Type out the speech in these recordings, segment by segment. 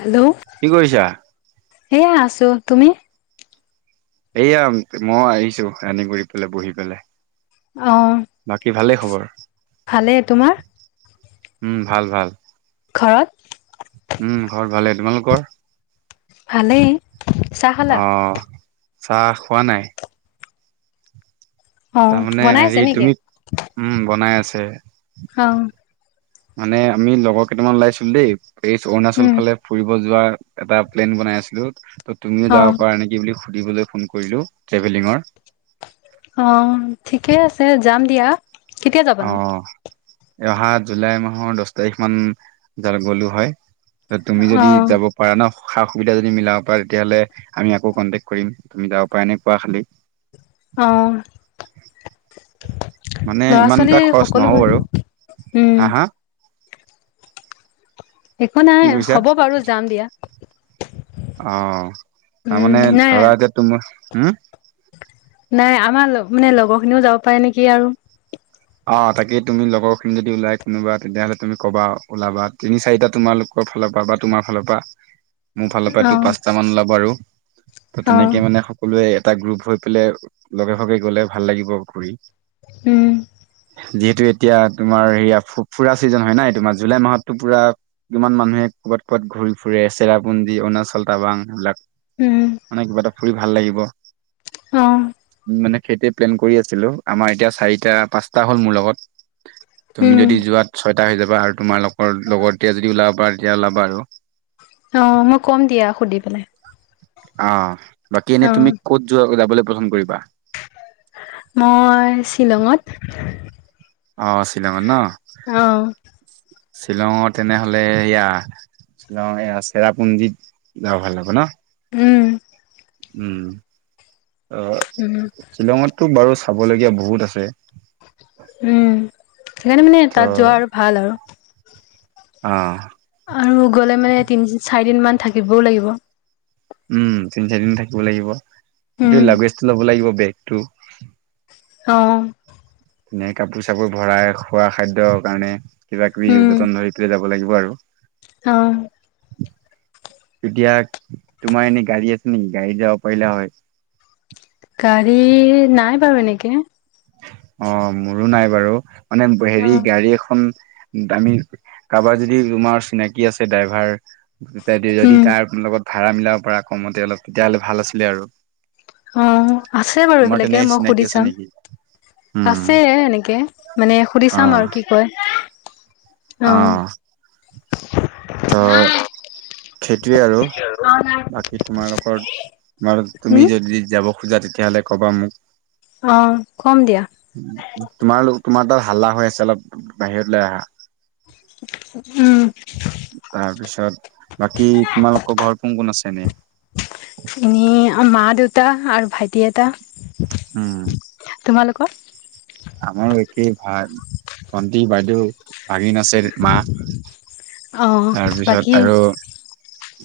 Hello, কি কৰিছা? এয়া আছোঁ। তুমি? এয়া মই আহিছোঁ, আনি কৰি পেলাই বহি পেলাই। অহ, বাকী ভালেই খবৰ? ভালে। তোমাৰ? উম, ভাল ভাল। ঘৰত? উম, ঘৰত ভালে। তোমালোকৰ? ভালেই। চাহ খালা? অ' চাহ খোৱা নাই। অ তাৰমানে বনাইছে হেৰি, নেকি তুমি উম, বনাই আছে। অহ। মানে আমি লগৰ কেইটামান ওলাইছিলো দেই, এই অৰুণাচল উম ফালে ফুৰিব যোৱা। এটা প্লেন বনাই আছিলোঁ। তো তুমিও অ যাব পাৰা নেকি বুলি সুধিবলৈ ফোন কৰিলোঁ ট্ৰেভেলিঙৰ। অ', ঠিকে আছে, যাম দিয়া। কেতিয়া যাবানো? অ' অহা জুলাই মাহৰ দছ তাৰিখ মান যা গ'লো হয়। তুমি অ যদি যাব পাৰা ন। সা-সুবিধা যদি মিলাব পাৰা তেতিয়াহ'লে আমি আকৌ কণ্টেক্ট কৰিম। তুমি যাব পাৰা নে নোপোৱা খালি। অ'। মানে ইমান এটা ল'ৰা-ছোৱালী খৰচ নহ'ব সকলোবোৰ। বাৰু উম। হা হা একো কি নাই। কৈছা হ'ব বাৰু। যাম দিয়া। অ', উম তাৰমানে নাই ধৰা এতিয়া তোমাৰ। হম? নাই আমাৰ মানে লগৰখিনিও যাব পাৰে নেকি আৰু। অ', তাকেই তুমি লগৰখিনি যদি ওলাই কোনোবা, তেতিয়াহ'লে তুমি ক'বা, ওলাবা তিনি-চাৰিটা তোমালোক ফালৰ পৰা বা তোমাৰ ফালৰ পৰা। মোৰ ফালৰ অ পৰাটো পাঁচটা মান ওলাব। আৰু তো অ তেনেকে মানে সকলোৱে এটা গ্ৰুপ হৈ পেলাই লগে-ভাগে গ'লে ভাল লাগিব ঘূৰি। উম। যিহেতু এতিয়া তোমাৰ হেৰি ফুৰা ছিজন হয় নাই। তোমাৰ জুলাই মাহতটো পুৰা কিমান মানুহে ক'বাত ক'বাত ঘূৰি ফুৰে, চেৰাপুঞ্জী অৰুণাচল টাৱাং সেইবিলাক। উম মানে কিবা এটা ফুৰি ভাল লাগিব। অ'। মানে সেইটোৱে প্লেন কৰি আছিলোঁ। আমাৰ এতিয়া চাৰিটা-পাঁচটা হ'ল মোৰ লগত। তুমি উম যদি যোৱাত ছয় টা হৈ যাব। আৰু তোমাৰ লগৰ লগত এতিয়া যদি ওলাব পাৰা তেতিয়া ওলাবা আৰু। অ', মই কম দিয়া সুধি পেলাই। অহ। বাকী এনে অ তুমি ক'ত যোৱা যাবলৈ পচন্দ কৰিবা? মই ছিলংত। অ ', ছিলংত ন? শ্বিলংত তেনেহলে এয়া, শ্বিলং এয়া চেৰাপুঞ্জীত যাব ভাল হ'ব ন। উম। উম'। অহ, উম, শ্বিলংতো বাৰু চাবলগীয়া বহুত আছে। উম' সেইকাৰণে মানে ত তাত যোৱা আৰু ভাল আৰু। অহ'। আৰু গলে মানে তিনি চাৰি দিন মান থাকিবও লাগিব। উম' তিন চাৰিদিন থাকিব লাগিব। উম, এই লাগেজটো ল'ব লাগিব বেগটো। অহ'। এনে কাপোৰ চাপোৰ ভৰাই খোৱা খাদ্যৰ কাৰণে, কিবা কিবি যতন ধৰি পেলাই যাব লাগিব আৰু। অহ'। তেতিয়া তোমাৰ এনে গাড়ী আছে নেকি? গাড়ীত যাব পাৰিলে হয়। হেৰি, নাই বাৰু এনেকে। অহ' মোৰো নাই বাৰু মানে হেৰি অ', গাড়ী এখন আমি কাৰোবাৰ যদি তোমাৰ চিনাকি আছে ড্ৰাইভাৰ যদি উম, তাৰ লগত ভাড়া মিলাব পাৰা কমতে অলপ, তেতিয়া হ'লে ভাল আছিলে আৰু। অহ' আছে বাৰু তোমাৰ এইবিলাকে তেনেকে মই চিনাকি সুধি আছে চাম। নেকি উম আছে এনেকে, মানে সুধি চাম আৰু কি কয়। অ', অহ'। ত' সেইটোয়ে আৰু বাকী তোমালোকৰ, তোমালোক তুমি উম, যদি যাব খোজা তেতিয়া হ'লে কবা মোক। অ', কম দিয়া। তোমাৰ তোমাৰ তাত হাল্লা হৈ আছে অলপ, বাহিৰলৈ আহা। উম'। তাৰপিছত বাকী, তোমালোকৰ ঘৰ কোন কোন আছে এনেই? এনেই মা-দেউতা আৰু ভাইটি এটা। উম'। তোমালোকৰ? আমাৰ একেই ভা-ভণ্টি, বাইদেউ, ভাগিন আছে, মা। অ', বাকী তাৰপিছত আৰু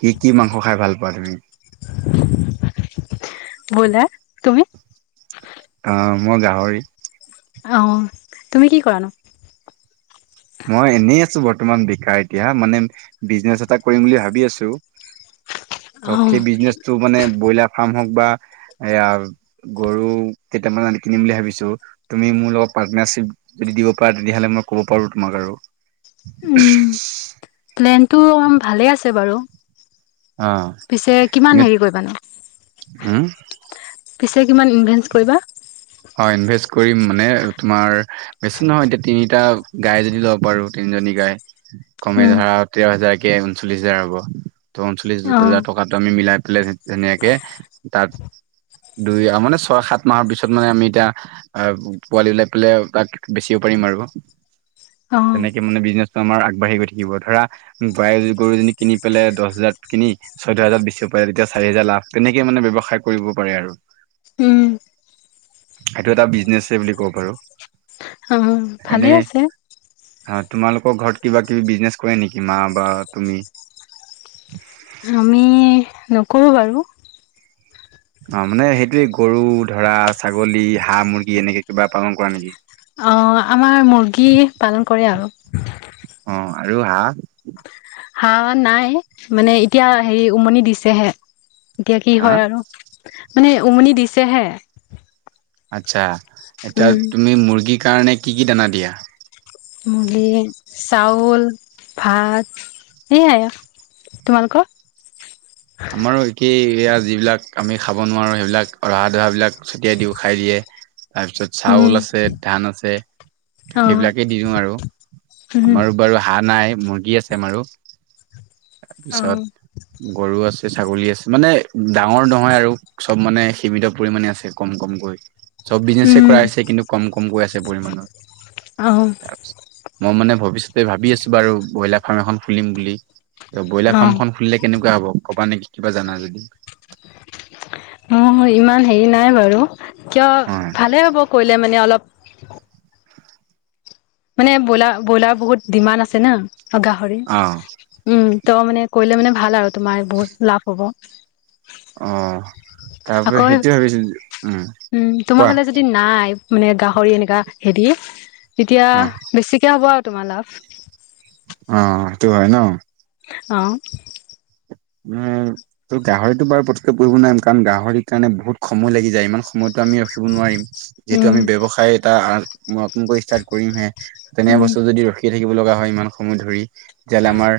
কি কি মাংস খাই ভাল পোৱা তুমি? বইলাৰ। তুমি? অহ' মই গাহৰি। অহ' তুমি কি কৰানো? মই এনেই আছো বৰ্তমান বিকাৰ এতিয়া, মানে বিজনেছ এটা কৰিম বুলি ভাবি আছো। ত' সেই অ', বিজনেচটো মানে ব্ৰইলাৰ ফাৰ্ম হওঁক বা এয়া গৰু কেইটামান আনি কিনিম বুলি ভাবিছোঁ। তুমি মোৰ লগত পাৰ্টনাৰশ্বিপ দিব পাৰা তেতিয়া হ'লে মই ক'ব পাৰো, তোমাক আৰু। উম, প্লেনটো অকমান ভালে আছে বাৰু। অহ' পিছে কিমান এনেই হেৰি কৰিবানো? উম। পিছে কিমান ইনভেষ্ট কৰিবা। হয় ইনভেষ্ট কৰিম মানে তোমাৰ বেছি নহয়, এতিয়া তিনিটা গাই যদি ল'ব পাৰো তিনিজনী গাই। কমে উম, ধৰা তেৰ হাজাৰকে ঊনচল্লিশ হাজাৰ হ'ব। ঊনচল্লিশ হাজাৰ অ', টকাটো আমি মিলাই [unintelligible] ধুনীয়াকে, তাত দুই মানে ছয় সাত মাহৰ পিছত মানে আমি এতিয়া অহ, পোৱালি উলিয়াই পেলাই, তাক বেচিব পাৰিম আৰু। অ', তেনেকে মানে বিজনেছটো আমাৰ আগবাঢ়ি গৈ থাকিব। ধৰা গাই গৰুজনী কিনি পেলাই দহ হাজাৰ কিনি চৈধ্য হাজাৰত বেছি পাৰে। তেতিয়া চাৰি হোজাৰ লাভ তেনেকে মানে ব্যৱসায় কৰিব পাৰে আৰু। উম, এইটো এটা বিজনেচে বুলি কব পাৰোঁ। অ', ভালে আছে। অ তোমালোকৰ ঘৰত কিবা কিবি বিজনেছ কৰে নেকি মা বা তুমি। আমি নকৰোঁ বাৰু। অহ' মানে সেইটোৱে গৰু ধৰা, ছাগলী, হাঁহ-মুৰ্গী এনেকে কিবা পালন কৰা নেকি? অ', আমাৰ মুৰ্গী পালন কৰে আৰু। অহ' আৰু হাঁহ। হাঁহ আমাৰ নাই। মানে এতিয়া হেৰি উমনি দিছেহে। এতিয়া কি হা হয় আৰু মানে উমনি দিছেহে। আচ্ছা এতিয়া উম, তুমি মুৰ্গীৰ কাৰণে কি কি দানা দিয়া। মুৰি চাউল ভাত সেয়াই। তোমালোকৰ। আমাৰো একেই। [unintelligible] যিবিলাক আমি খাব নোৱাৰো সেইবিলাক ৰহা ধহাবিলাক ছটিয়াই দিওঁ খাই দিয়ে। তাৰপিছত উম, চাউল আছে ধান আছে অ'। সেইবিলাকেই দি দিওঁ আৰু। উম আমাৰো বাৰু হাঁহ নাই। মুৰ্গী আছে আমাৰো তাৰপিছত অ'। গৰু আছে। ছাগলী আছে মানে ডাঙৰ নহয় আৰু চব মানে সীমিত পৰিমানে আছে কম কমকৈ। চব বিজনেছে উম, কৰাইছে কিন্তু কম কমকৈ আছে পৰিমাণৰ। অ', [unintelligible] মোৰ মানে। ভৱিষ্যতে ভাবি আছো বাৰু ব্ৰইলাৰ ফাৰ্ম এখন খুলিম বুলি ত ব্ৰইলাৰ অ', ফাৰ্মখন খুলিলে কেনেকুৱা হ'ব। ক'বা নেকি কিবা জানা যদি। [unintelligible] ইমান হেৰি নাই বাৰু কিয় ভালে হ'ব কৰিলে মানে অলপ। [unintelligible] মানে ব্ৰইলাৰ ব্ৰইলাৰ বহুত ডিমাণ্ড আছে না গাহৰি অ উম। ত মানে কৰিলে মানে ভাল আৰু তোমাৰ বহুত লাভ হ'ব। অ তাৰ আকৌ পৰা সেইটোয়ে ভাবিছো উম। উম তোমাৰ কোৱা ফালে যদি নাই মানে গাহৰি এনেকা হেৰি। তেতিয়া অ বেছিকে হ'ব আৰু তোমাৰ লাভ। অ সেইটো হয় ন অহ। উম ত গাহৰিটো বাৰু পতককৈ কৰিব নোৱাৰিম কাৰণ গাহৰি কাৰণে বহুত সময় লাগি যায় ইমান সময়ত। আমি ৰখিব নোৱাৰিম যিহেতু উম, আমি ব্যৱসায় এটা। মই নতুনকৈ ষ্টাৰ্ট কৰিমহে তেনে উম, বস্তু যদি ৰখি থাকিব লগা হয় ইমান সময় ধৰি। তেতিয়াহলে আমাৰো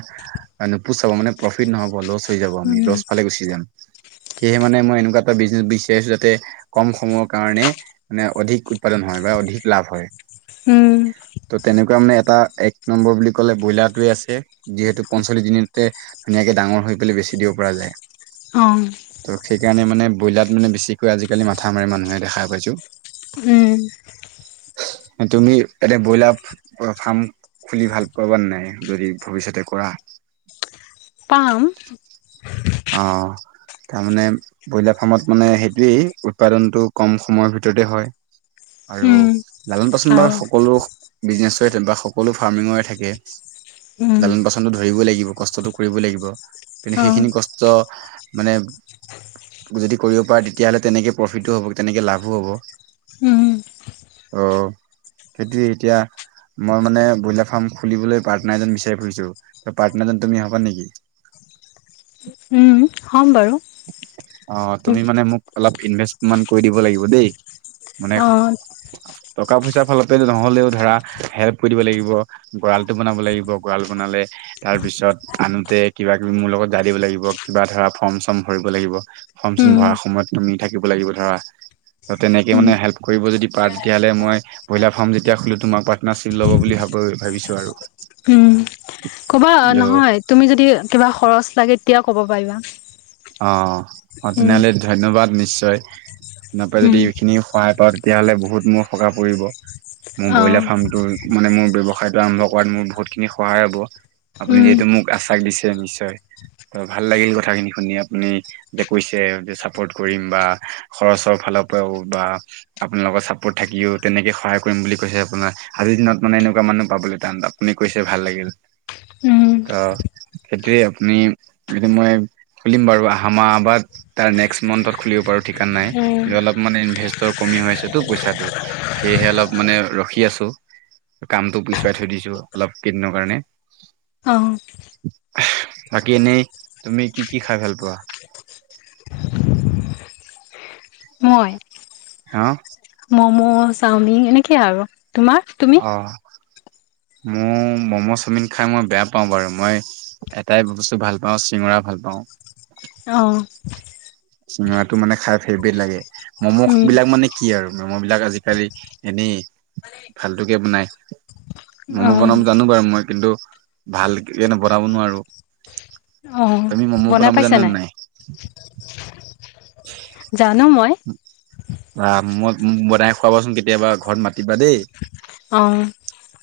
নপোচাব মানে প্ৰফিট নহ'ব লছ। যাব আমি উম, লছ ফালে গুচি যাম সেয়ে মানে মই এনেকুৱা। এটা বিজনেছ বিচাৰিছো যাতে কম সময়ৰ কাৰণে মানে অধিক উৎপাদন হয় বা অধিক লাভ হয়। উম। ত' তেনেকুৱা মানে এটা এক নম্বৰ বুলি ক'লে ব্ৰইলাৰটোৱে আছে যিহেতু পঞ্চল্লিশ দিনতে ধুনীয়াকে ডাঙৰ। হৈ গলে বেছি দিব পৰা যায়। অ। ত' সেইকাৰণে মানে বইলাৰ মানে বেছিকৈ আজিকালি মাথা মানুহে দেখা পাইছো। উম। তুমি এনে ব্ৰইলাৰ ফাৰ্ম। খুলি ভাল পাবা নে নাই যদি ভৱিষ্যতে কৰা। পাম। তাৰমানানে ব্ৰইলাৰ ফাৰ্মত মানে সেইটোৱেই উৎপাদনটো কম সময়ৰ ভিতৰতে হয়। আৰু উম, লালন পাচন বাৰু আৰু সকলো বিজনেচৰে থাকে বা সকলো ফাৰ্মিঙৰে থাকে। উম, লালান পাচনটো ধৰিব লাগিব কষ্টটো কৰিব লাগিব কিন্তু অ', সেইখিনি কষ্ট। মানে যদি কৰিব পাৰে তেতিয়াহ'লে তেনেকে প্ৰফিটোো হ'ব তেনেকে লাভো হ'ব উম। অ সেইটে এতিয়া মই মানে ব্ৰইলাৰ ফাৰ্ম খুলিবলৈ পাৰ্টনাৰ এজন মিচাৰ ফুৰিছো পাৰ্টনাৰ তুমি হবা নেকি উম, হ'ম বাৰু অ তুমি মানে মোক অলপ ইনভেষ্টে কৰি দিব লাগিব দেই মানে অ', টকা পইচাৰ ফালতে নহ'লেও ধৰা হেল্প কৰিব লাগিব গঁড়ালটো বনাব লাগিব গঁড়াল বনালে। তাৰ পিছত আনোতে কিবা কিবি মোৰ লগত জান দিব লাগিব কিবা ধৰা ফৰ্ম। চৰ্ম ভৰিব লাগিব ফৰ্ম চৰ্ম উম, ভৰা সময়ত তুমি থাকিব লাগিব ধৰা। ত তেনেকে উম, মানে হেল্প কৰিব যদি পাৰা তেতিয়লে মই ব্ৰইলাৰ ফাৰ্ম যেতিয়া খুলোঁ তোমাৰ পাৰ্টনাৰচিপ ল'ব বুলি ভাবোঁ। বুলি ভাবিছোঁ আৰু। উম ক'বা ত নহয় তুমি যদি কিবা খৰচ লাগে তেতিয়া ক'ব পাৰিবা। অ অ উম, তেনেহলে ধন্যবাদ নিশ্চয় আপোনাৰ পৰাে যদি উম, এইখিনি সহায় পা তেতিয়াহ'লে বহুত মোৰ সকাহ পৰিব মোৰ ব্ৰইলাৰ অ', ফাৰ্মটো মানে মোৰ ্য়ৱসায়তোম্ভ কৰাত মোৰ বহুত খিনি সহায় হব আপুনি উম, যিহু মোক আছে াক দিছে নিশ্চয় ত ভাল লাগিল কথাখিনি শুনিয় আ যে কৈছে চাপৰ্ কৰিম বা খৰচৰ ফাল পৰাও বা আপোনাৰ লগত চাপৰ্ট থাকিও তেনেকে সহায় কৰিম বুলি কৈছে আপোনাৰ আজি দিন মানে এনেকুৱা মানুহ পাবলৈ টান আপুনি কৈছে ভাল লাগিল উম, ত সতি আপুনি যদি মই খুলিম বাৰু আহম আবাদ তাৰ নেক্সট মান্থত খুলিব পাৰো ঠিকান নাই উম, অলপ মান ইনভেৰ কমি তো পইচাটো সেয়েহে অলপ মানে ৰখি আছো কামতটো পিছুৱাই থৈ দিছো অলপ কেইদিনৰ কাৰণে অ', বাকী এনেই তুমি কি কি খাই ভাল পোৱা মই হা মম' চাওমিন এনেকে আৰু তোমাৰ তুমি অ মোৰ ম'ম' চাওমিন খাই মই বেয়া পাওঁ বাৰু মই এটাই বস্তু ভাল পাওঁ চিঙৰা ভাল পাওঁ আহ চিঙৰাটো মানে খাই ফেভৰেট লাগে ম'ম' উম, বিলাক মানে কি আৰু মেম' বিলাক আজিকালি এনেই ভালটোকে বনাই মম' অ', বনাম জানো বাৰু মই কিন্তু ভাল কেনে বনাব নোৱাৰো অ', তমি মম্ম প বনাই ন ম পাইছা জান নাই হয় আহ মই মোক বনাই খুৱাবাচোন কেতিয়াবা ঘৰত মাতিবা দেই অ',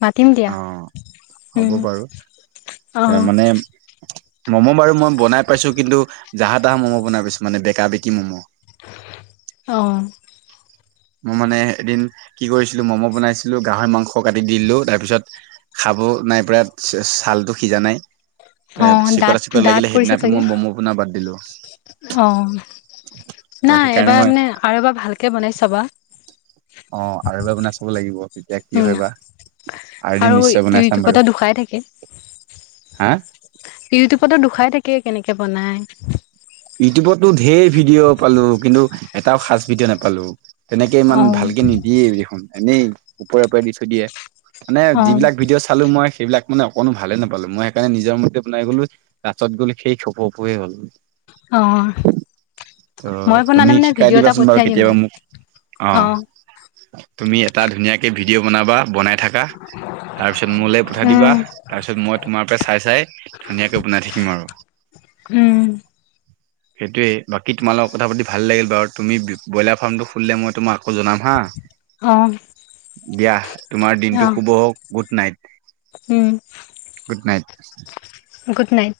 মাতিম দিয়া অ হ'ব উম, বাৰু এ অ', মানে ম'ম' বাৰু মই বনাই পাইছো কিন্তু জাহা তাহা ম'ম' বনাই পাইছো মানে বেকা বেকি ম'ম' অঁ মই মানে এদিন কি কৰিছিলো ম'ম' বনাইছিলো গাহৰি মাংস কাটি দিলো তাৰ পিছত খাব চাব নাই পৰা ছাল ো সিজা নাই ত অ', চিকৰা দাঁত চিকৰা দাঁত লাগিলে সেইদিিন কৰিছে প চাগে মই বম্ম পোণ বাদ দিলো অ', ত নাই সেইকাৰণে এবাৰ মই মানে আৰু এবাৰ ভালকে বনাই চাবা অ আৰু এবাৰ আপোনাৰ চাব লাগিব তেতিয়া কি উম, হয় বা আৰু এদিন নিশ্চয় বনাই চাম ইউটিউবতে বাৰু দুখাই হা ইউটিউবতো দুোখাই থাকে কেনেকে বনাই ইউটিউবতো ধঢেৰ ভিডিঅ' পালো কিন্তু এটাও সাঁচ ভিডিঅ' নাপালো তেনেকে ইমান অ', ভালকে নিদিয়ে দেখোন এনেই ওপৰে ওপৰে দি থৈ দিয়ে মানে অ', যিবিলাক ভিডিঅ' চালো মই সেইবিলাকান অকণো ভালে নাপালো মই সেইকাৰণে নিজৰ মূতে বনাই গ'লো ৰা্তত গলো সেই খেপো ফহে হ'ল অ ত মই বনালে তুমি মানে শিকাই ভিডিঅ' এটা দিবাচোন বাৰু পঠিয়াই দিম কেতিয়াবা দিয়া। মোক অ তুমি এটা ধুনীয়াকে ভিডিঅ বনাবা বনাই থাককা তাৰ পিছত মোলৈ পঠাই দিবা উম, তাৰ পিছত মই তোমাৰ পৰা চাই চাই ধুনীয়াকে বনাই থাকিম আৰু উম উ সেইটোৱে বাকী তোমাৰ লগৰ কথা পাতি ভাল লাগিল বাৰু তুমি ব্ৰইলাৰ ফাৰ্মটো খুলিলে মই তোমাক আকৌ জনাম হা আহ দিয়া তোমাৰ দিনটো শুভ হওক গুড নাইট উম গুড নাইট গুড নাইট